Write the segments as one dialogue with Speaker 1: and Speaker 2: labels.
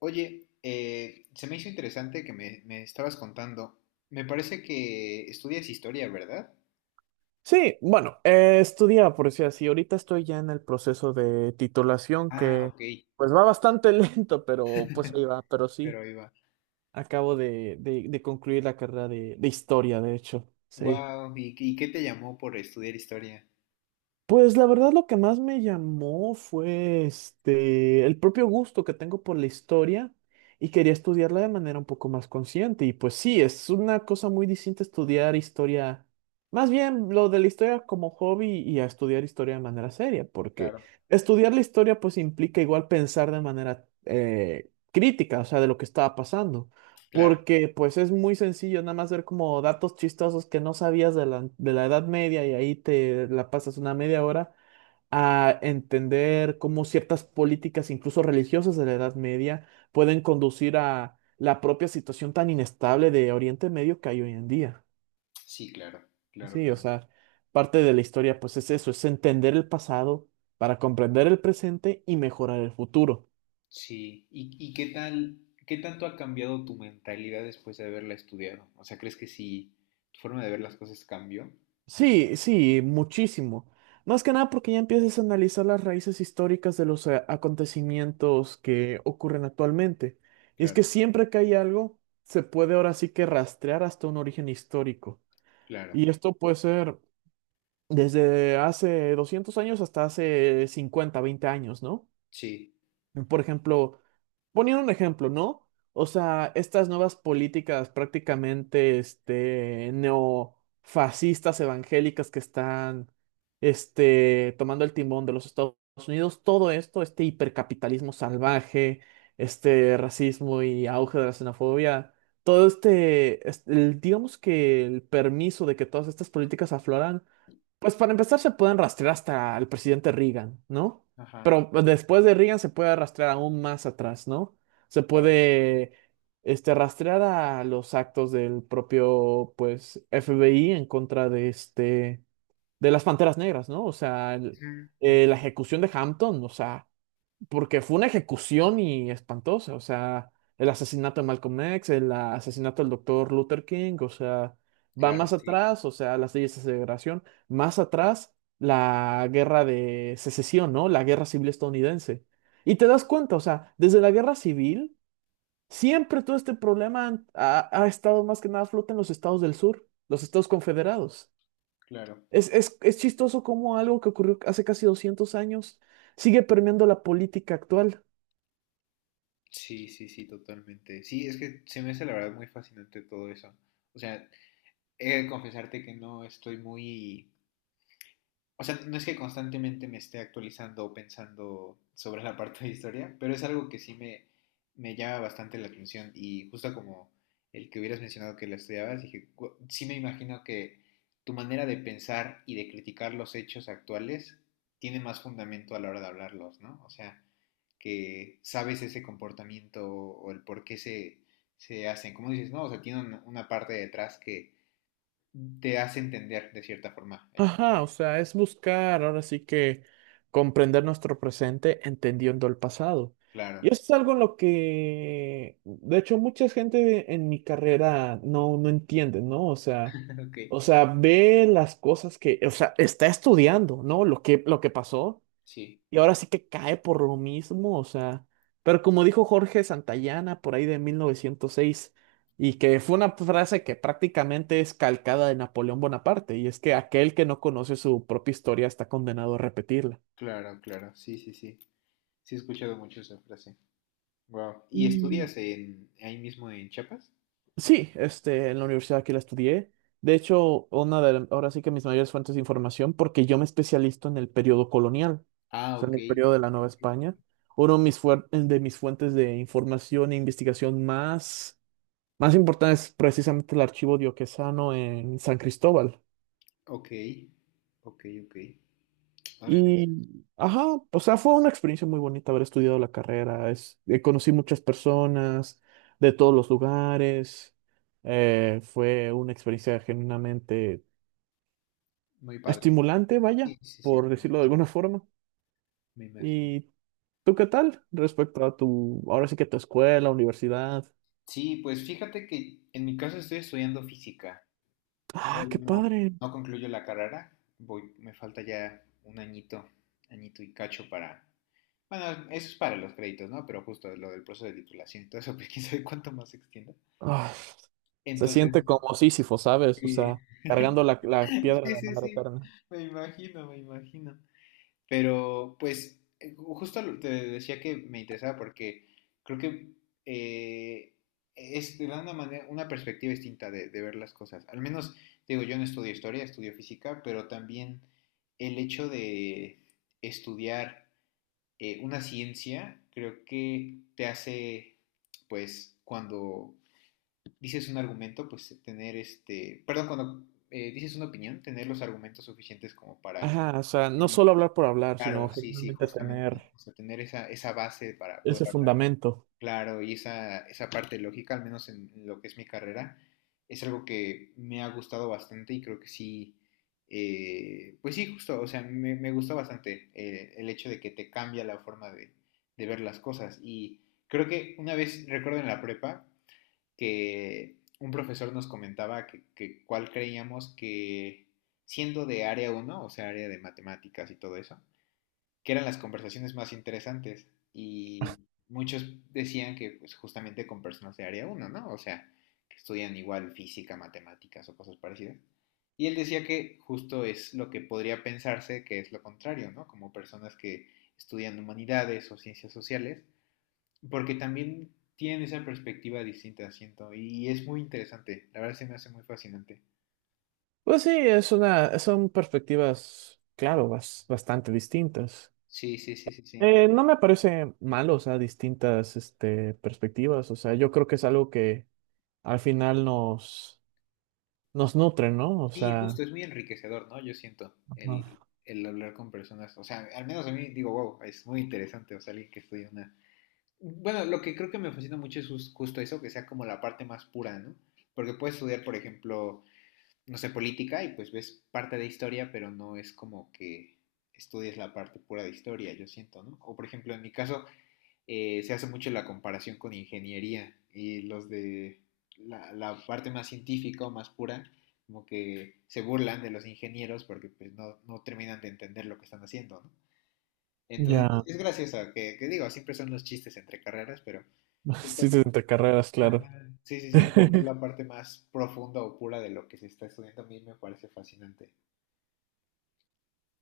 Speaker 1: Oye, se me hizo interesante que me estabas contando. Me parece que estudias historia, ¿verdad?
Speaker 2: Sí, bueno, estudiaba, por decir así. Ahorita estoy ya en el proceso de titulación
Speaker 1: Ah,
Speaker 2: que
Speaker 1: ok.
Speaker 2: pues va bastante lento, pero pues ahí va. Pero sí,
Speaker 1: Pero iba.
Speaker 2: acabo de concluir la carrera de historia, de hecho. Sí.
Speaker 1: Wow. Y qué te llamó por estudiar historia?
Speaker 2: Pues la verdad lo que más me llamó fue el propio gusto que tengo por la historia y quería estudiarla de manera un poco más consciente. Y pues sí, es una cosa muy distinta estudiar historia, más bien lo de la historia como hobby y a estudiar historia de manera seria, porque
Speaker 1: Claro.
Speaker 2: estudiar la historia pues implica igual pensar de manera crítica, o sea, de lo que estaba pasando.
Speaker 1: Claro.
Speaker 2: Porque pues es muy sencillo nada más ver como datos chistosos que no sabías de la Edad Media y ahí te la pasas una media hora a entender cómo ciertas políticas, incluso religiosas de la Edad Media, pueden conducir a la propia situación tan inestable de Oriente Medio que hay hoy en día.
Speaker 1: Sí, claro, claro,
Speaker 2: Sí, o
Speaker 1: claro.
Speaker 2: sea, parte de la historia pues es eso, es entender el pasado para comprender el presente y mejorar el futuro.
Speaker 1: Sí. Y qué tal, qué tanto ha cambiado tu mentalidad después de haberla estudiado? O sea, ¿crees que sí, tu forma de ver las cosas cambió?
Speaker 2: Sí, sí, muchísimo. Más que nada porque ya empiezas a analizar las raíces históricas de los acontecimientos que ocurren actualmente. Y es que
Speaker 1: Claro,
Speaker 2: siempre que hay algo, se puede ahora sí que rastrear hasta un origen histórico.
Speaker 1: claro.
Speaker 2: Y esto puede ser desde hace 200 años hasta hace 50, 20 años, ¿no?
Speaker 1: Sí.
Speaker 2: Por ejemplo, poniendo un ejemplo, ¿no? O sea, estas nuevas políticas prácticamente neofascistas evangélicas que están tomando el timón de los Estados Unidos, todo esto, este hipercapitalismo salvaje, este racismo y auge de la xenofobia, todo digamos que el permiso de que todas estas políticas afloran pues para empezar se pueden rastrear hasta el presidente Reagan, ¿no?
Speaker 1: Ajá,
Speaker 2: Pero después de Reagan se puede rastrear aún más atrás, ¿no? Se
Speaker 1: claro.
Speaker 2: puede rastrear a los actos del propio, pues, FBI en contra de de las Panteras Negras, ¿no? O sea,
Speaker 1: Ujú, ujú.
Speaker 2: la ejecución de Hampton, o sea, porque fue una ejecución y espantosa, o sea, el asesinato de Malcolm X, el asesinato del doctor Luther King, o sea, va
Speaker 1: Claro,
Speaker 2: más
Speaker 1: sí,
Speaker 2: atrás, o sea, las leyes de segregación, más atrás la guerra de secesión, ¿no? La guerra civil estadounidense. Y te das cuenta, o sea, desde la guerra civil, siempre todo este problema ha estado más que nada a flote en los estados del sur, los estados confederados.
Speaker 1: claro.
Speaker 2: Es chistoso cómo algo que ocurrió hace casi 200 años sigue permeando la política actual.
Speaker 1: Sí, sí, sí, totalmente. Sí, es que se me hace la verdad muy fascinante todo eso. O sea, he de confesarte que no estoy muy... O sea, no es que constantemente me esté actualizando o pensando sobre la parte de historia, pero es algo que sí me llama bastante la atención. Y justo como el que hubieras mencionado que la estudiabas, dije, "Gu- sí me imagino que tu manera de pensar y de criticar los hechos actuales tiene más fundamento a la hora de hablarlos, ¿no? O sea, que sabes ese comportamiento o el por qué se hacen. Como dices, no, o sea, tiene una parte detrás que te hace entender de cierta forma el por
Speaker 2: Ajá, o
Speaker 1: qué.
Speaker 2: sea, es buscar ahora sí que comprender nuestro presente entendiendo el pasado. Y
Speaker 1: Claro.
Speaker 2: eso es algo en lo que, de hecho, mucha gente en mi carrera no entiende, ¿no?
Speaker 1: Ok,
Speaker 2: O sea, ve las cosas que, o sea, está estudiando, ¿no? Lo que pasó,
Speaker 1: sí.
Speaker 2: y ahora sí que cae por lo mismo, o sea, pero como dijo Jorge Santayana por ahí de 1906 y que fue una frase que prácticamente es calcada de Napoleón Bonaparte, y es que aquel que no conoce su propia historia está condenado a repetirla.
Speaker 1: Claro, claro, sí, sí, sí. Sí he escuchado mucho esa frase. Wow. ¿Y
Speaker 2: Y
Speaker 1: estudias en ahí mismo en Chiapas?
Speaker 2: sí, en la universidad aquí la estudié. De hecho, una de, ahora sí que mis mayores fuentes de información, porque yo me especializo en el periodo colonial,
Speaker 1: Ah,
Speaker 2: o sea,
Speaker 1: ok.
Speaker 2: en el periodo de la Nueva
Speaker 1: Ok.
Speaker 2: España. Uno de mis, de mis fuentes de información e investigación más importante es precisamente el archivo dioquesano en San Cristóbal.
Speaker 1: Ok, ok, ok. Órale,
Speaker 2: Y, ajá, o sea, fue una experiencia muy bonita haber estudiado la carrera. Es, conocí muchas personas de todos los lugares. Fue una experiencia genuinamente
Speaker 1: muy padre.
Speaker 2: estimulante, vaya,
Speaker 1: Sí, sí, sí,
Speaker 2: por
Speaker 1: me
Speaker 2: decirlo de
Speaker 1: imagino.
Speaker 2: alguna forma.
Speaker 1: Me imagino.
Speaker 2: ¿Y tú qué tal respecto a tu, ahora sí que tu escuela, universidad?
Speaker 1: Sí, pues fíjate que en mi caso estoy estudiando física.
Speaker 2: Ah,
Speaker 1: Todavía
Speaker 2: qué
Speaker 1: no,
Speaker 2: padre.
Speaker 1: no concluyo la carrera, voy, me falta ya un añito, añito y cacho para... Bueno, eso es para los créditos, ¿no? Pero justo lo del proceso de titulación y todo eso, pues quién sabe cuánto más se extienda.
Speaker 2: ah, Se
Speaker 1: Entonces,
Speaker 2: siente como Sísifo, ¿sabes? O
Speaker 1: eh,
Speaker 2: sea, cargando la piedra
Speaker 1: sí,
Speaker 2: de
Speaker 1: sí,
Speaker 2: manera
Speaker 1: sí,
Speaker 2: eterna.
Speaker 1: me imagino, me imagino. Pero pues justo te decía que me interesaba porque creo que eh, es de una manera, una perspectiva distinta de ver las cosas. Al menos, digo, yo no estudio historia, estudio física, pero también el hecho de estudiar una ciencia creo que te hace, pues, cuando dices un argumento, pues tener este, perdón, cuando dices una opinión, tener los argumentos suficientes como para
Speaker 2: Ajá, o sea, no solo hablar por hablar, sino
Speaker 1: claro, sí, sí,
Speaker 2: generalmente
Speaker 1: justamente.
Speaker 2: tener
Speaker 1: O sea, tener esa, esa base para poder
Speaker 2: ese
Speaker 1: hablar.
Speaker 2: fundamento.
Speaker 1: Claro, y esa parte lógica, al menos en lo que es mi carrera, es algo que me ha gustado bastante y creo que sí, pues sí, justo, o sea, me gustó bastante el hecho de que te cambia la forma de ver las cosas. Y creo que una vez, recuerdo en la prepa, que un profesor nos comentaba que cuál creíamos que, siendo de área uno, o sea, área de matemáticas y todo eso, que eran las conversaciones más interesantes y muchos decían que pues, justamente con personas de área uno, ¿no? O sea, que estudian igual física, matemáticas o cosas parecidas. Y él decía que justo es lo que podría pensarse que es lo contrario, ¿no? Como personas que estudian humanidades o ciencias sociales, porque también tienen esa perspectiva distinta, siento, y es muy interesante, la verdad se me hace muy fascinante.
Speaker 2: Pues sí, es una, son perspectivas, claro, bastante distintas.
Speaker 1: Sí, sí, sí, sí, sí.
Speaker 2: No me parece malo, o sea, distintas, perspectivas. O sea, yo creo que es algo que al final nos nutre, ¿no? O
Speaker 1: Sí, justo,
Speaker 2: sea,
Speaker 1: es muy enriquecedor, ¿no? Yo siento
Speaker 2: ajá.
Speaker 1: el hablar con personas, o sea, al menos a mí digo, wow, es muy interesante, o sea, alguien que estudia una... Bueno, lo que creo que me fascina mucho es justo eso, que sea como la parte más pura, ¿no? Porque puedes estudiar, por ejemplo, no sé, política y pues ves parte de historia, pero no es como que estudies la parte pura de historia, yo siento, ¿no? O por ejemplo, en mi caso, se hace mucho la comparación con ingeniería y los de la parte más científica o más pura, como que se burlan de los ingenieros porque pues, no, no terminan de entender lo que están haciendo, ¿no? Entonces,
Speaker 2: Ya,
Speaker 1: es gracioso, digo, siempre son los chistes entre carreras, pero justo-
Speaker 2: sí, entre carreras,
Speaker 1: ajá.
Speaker 2: claro.
Speaker 1: Sí, sí, sí, como ver la parte más profunda o pura de lo que se está estudiando a mí me parece fascinante.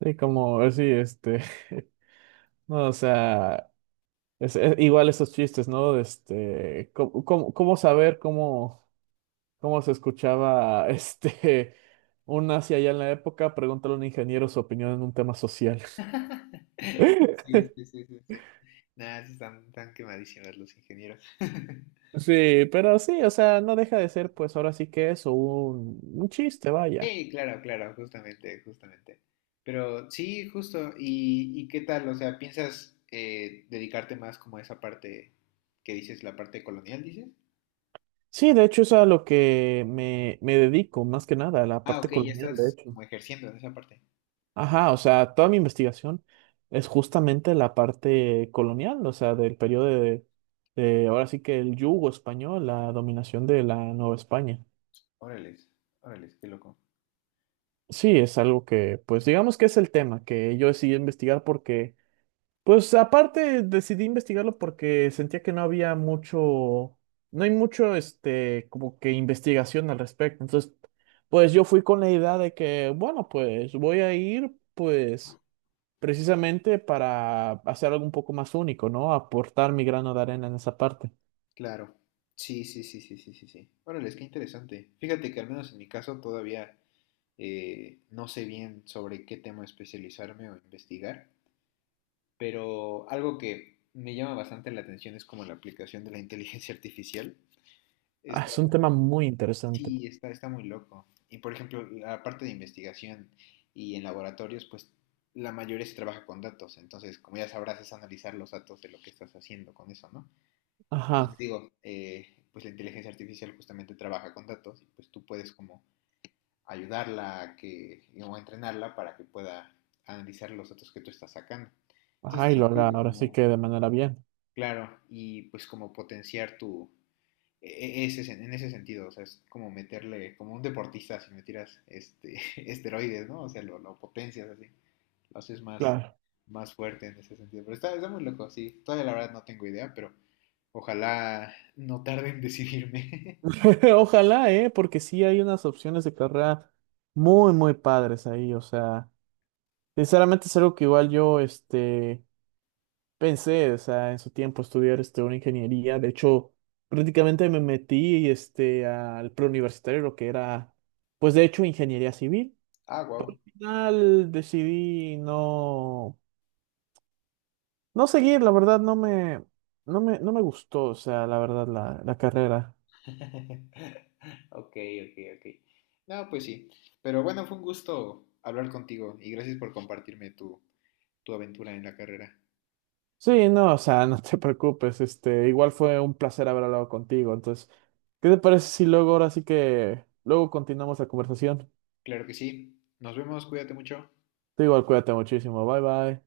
Speaker 2: Sí, como, sí, no, o sea, es igual esos chistes, ¿no? ¿Cómo, cómo saber cómo, cómo se escuchaba, un nazi allá en la época? Pregúntale a un ingeniero su opinión en un tema social.
Speaker 1: Sí, sí, sí, sí, sí. Nada, sí están, están quemadísimos los ingenieros.
Speaker 2: Sí, pero sí, o sea, no deja de ser, pues ahora sí que eso, un chiste, vaya.
Speaker 1: Sí, claro, claro, justamente, justamente. Pero sí, justo. Y qué tal? O sea, ¿piensas dedicarte más como a esa parte que dices, la parte colonial, dices?
Speaker 2: Sí, de hecho es a lo que me dedico, más que nada, a la
Speaker 1: Ah,
Speaker 2: parte
Speaker 1: ok, ya
Speaker 2: colonial, de
Speaker 1: estás
Speaker 2: hecho.
Speaker 1: como ejerciendo en esa parte.
Speaker 2: Ajá, o sea, toda mi investigación es justamente la parte colonial, o sea, del periodo de ahora sí que el yugo español, la dominación de la Nueva España.
Speaker 1: Órales, órales, qué loco.
Speaker 2: Sí, es algo que, pues digamos que es el tema que yo decidí investigar porque, pues aparte decidí investigarlo porque sentía que no había mucho, no hay mucho, como que investigación al respecto. Entonces, pues yo fui con la idea de que, bueno, pues voy a ir, pues precisamente para hacer algo un poco más único, ¿no? Aportar mi grano de arena en esa parte.
Speaker 1: Claro. Sí, sí, sí, sí, sí, sí, sí. Órales, qué interesante. Fíjate que al menos en mi caso todavía no sé bien sobre qué tema especializarme o investigar, pero algo que me llama bastante la atención es como la aplicación de la inteligencia artificial.
Speaker 2: Ah,
Speaker 1: Está,
Speaker 2: es un tema muy interesante.
Speaker 1: sí, está, está muy loco. Y por ejemplo, la parte de investigación y en laboratorios, pues la mayoría se trabaja con datos. Entonces, como ya sabrás, es analizar los datos de lo que estás haciendo con eso, ¿no? Entonces
Speaker 2: Ajá,
Speaker 1: digo, pues la inteligencia artificial justamente trabaja con datos y pues tú puedes como ayudarla a que, o entrenarla para que pueda analizar los datos que tú estás sacando. Entonces,
Speaker 2: ajá, y
Speaker 1: está
Speaker 2: lo
Speaker 1: muy
Speaker 2: haga
Speaker 1: loco
Speaker 2: ahora sí
Speaker 1: como,
Speaker 2: que de manera bien.
Speaker 1: claro, y pues como potenciar tu, ese, en ese sentido, o sea, es como meterle, como un deportista, si me tiras este, esteroides, ¿no? O sea, lo potencias así, lo haces más,
Speaker 2: Claro.
Speaker 1: más fuerte en ese sentido. Pero está, está muy loco, sí. Todavía la verdad no tengo idea, pero ojalá no tarde en decidirme.
Speaker 2: Ojalá, ¿eh? Porque sí hay unas opciones de carrera muy padres ahí. O sea, sinceramente es algo que igual yo, pensé, o sea, en su tiempo estudiar, una ingeniería. De hecho, prácticamente me metí, al preuniversitario, lo que era, pues de hecho, ingeniería civil.
Speaker 1: Ah, wow.
Speaker 2: Final decidí no, no seguir, la verdad no me, no me gustó, o sea, la verdad la carrera.
Speaker 1: Ok, ok, ok. No, pues sí. Pero bueno, fue un gusto hablar contigo y gracias por compartirme tu, tu aventura en la carrera.
Speaker 2: Sí, no, o sea, no te preocupes, igual fue un placer haber hablado contigo, entonces, ¿qué te parece si luego ahora sí que, luego continuamos la conversación?
Speaker 1: Claro que sí. Nos vemos, cuídate mucho.
Speaker 2: Tú igual cuídate muchísimo, bye bye.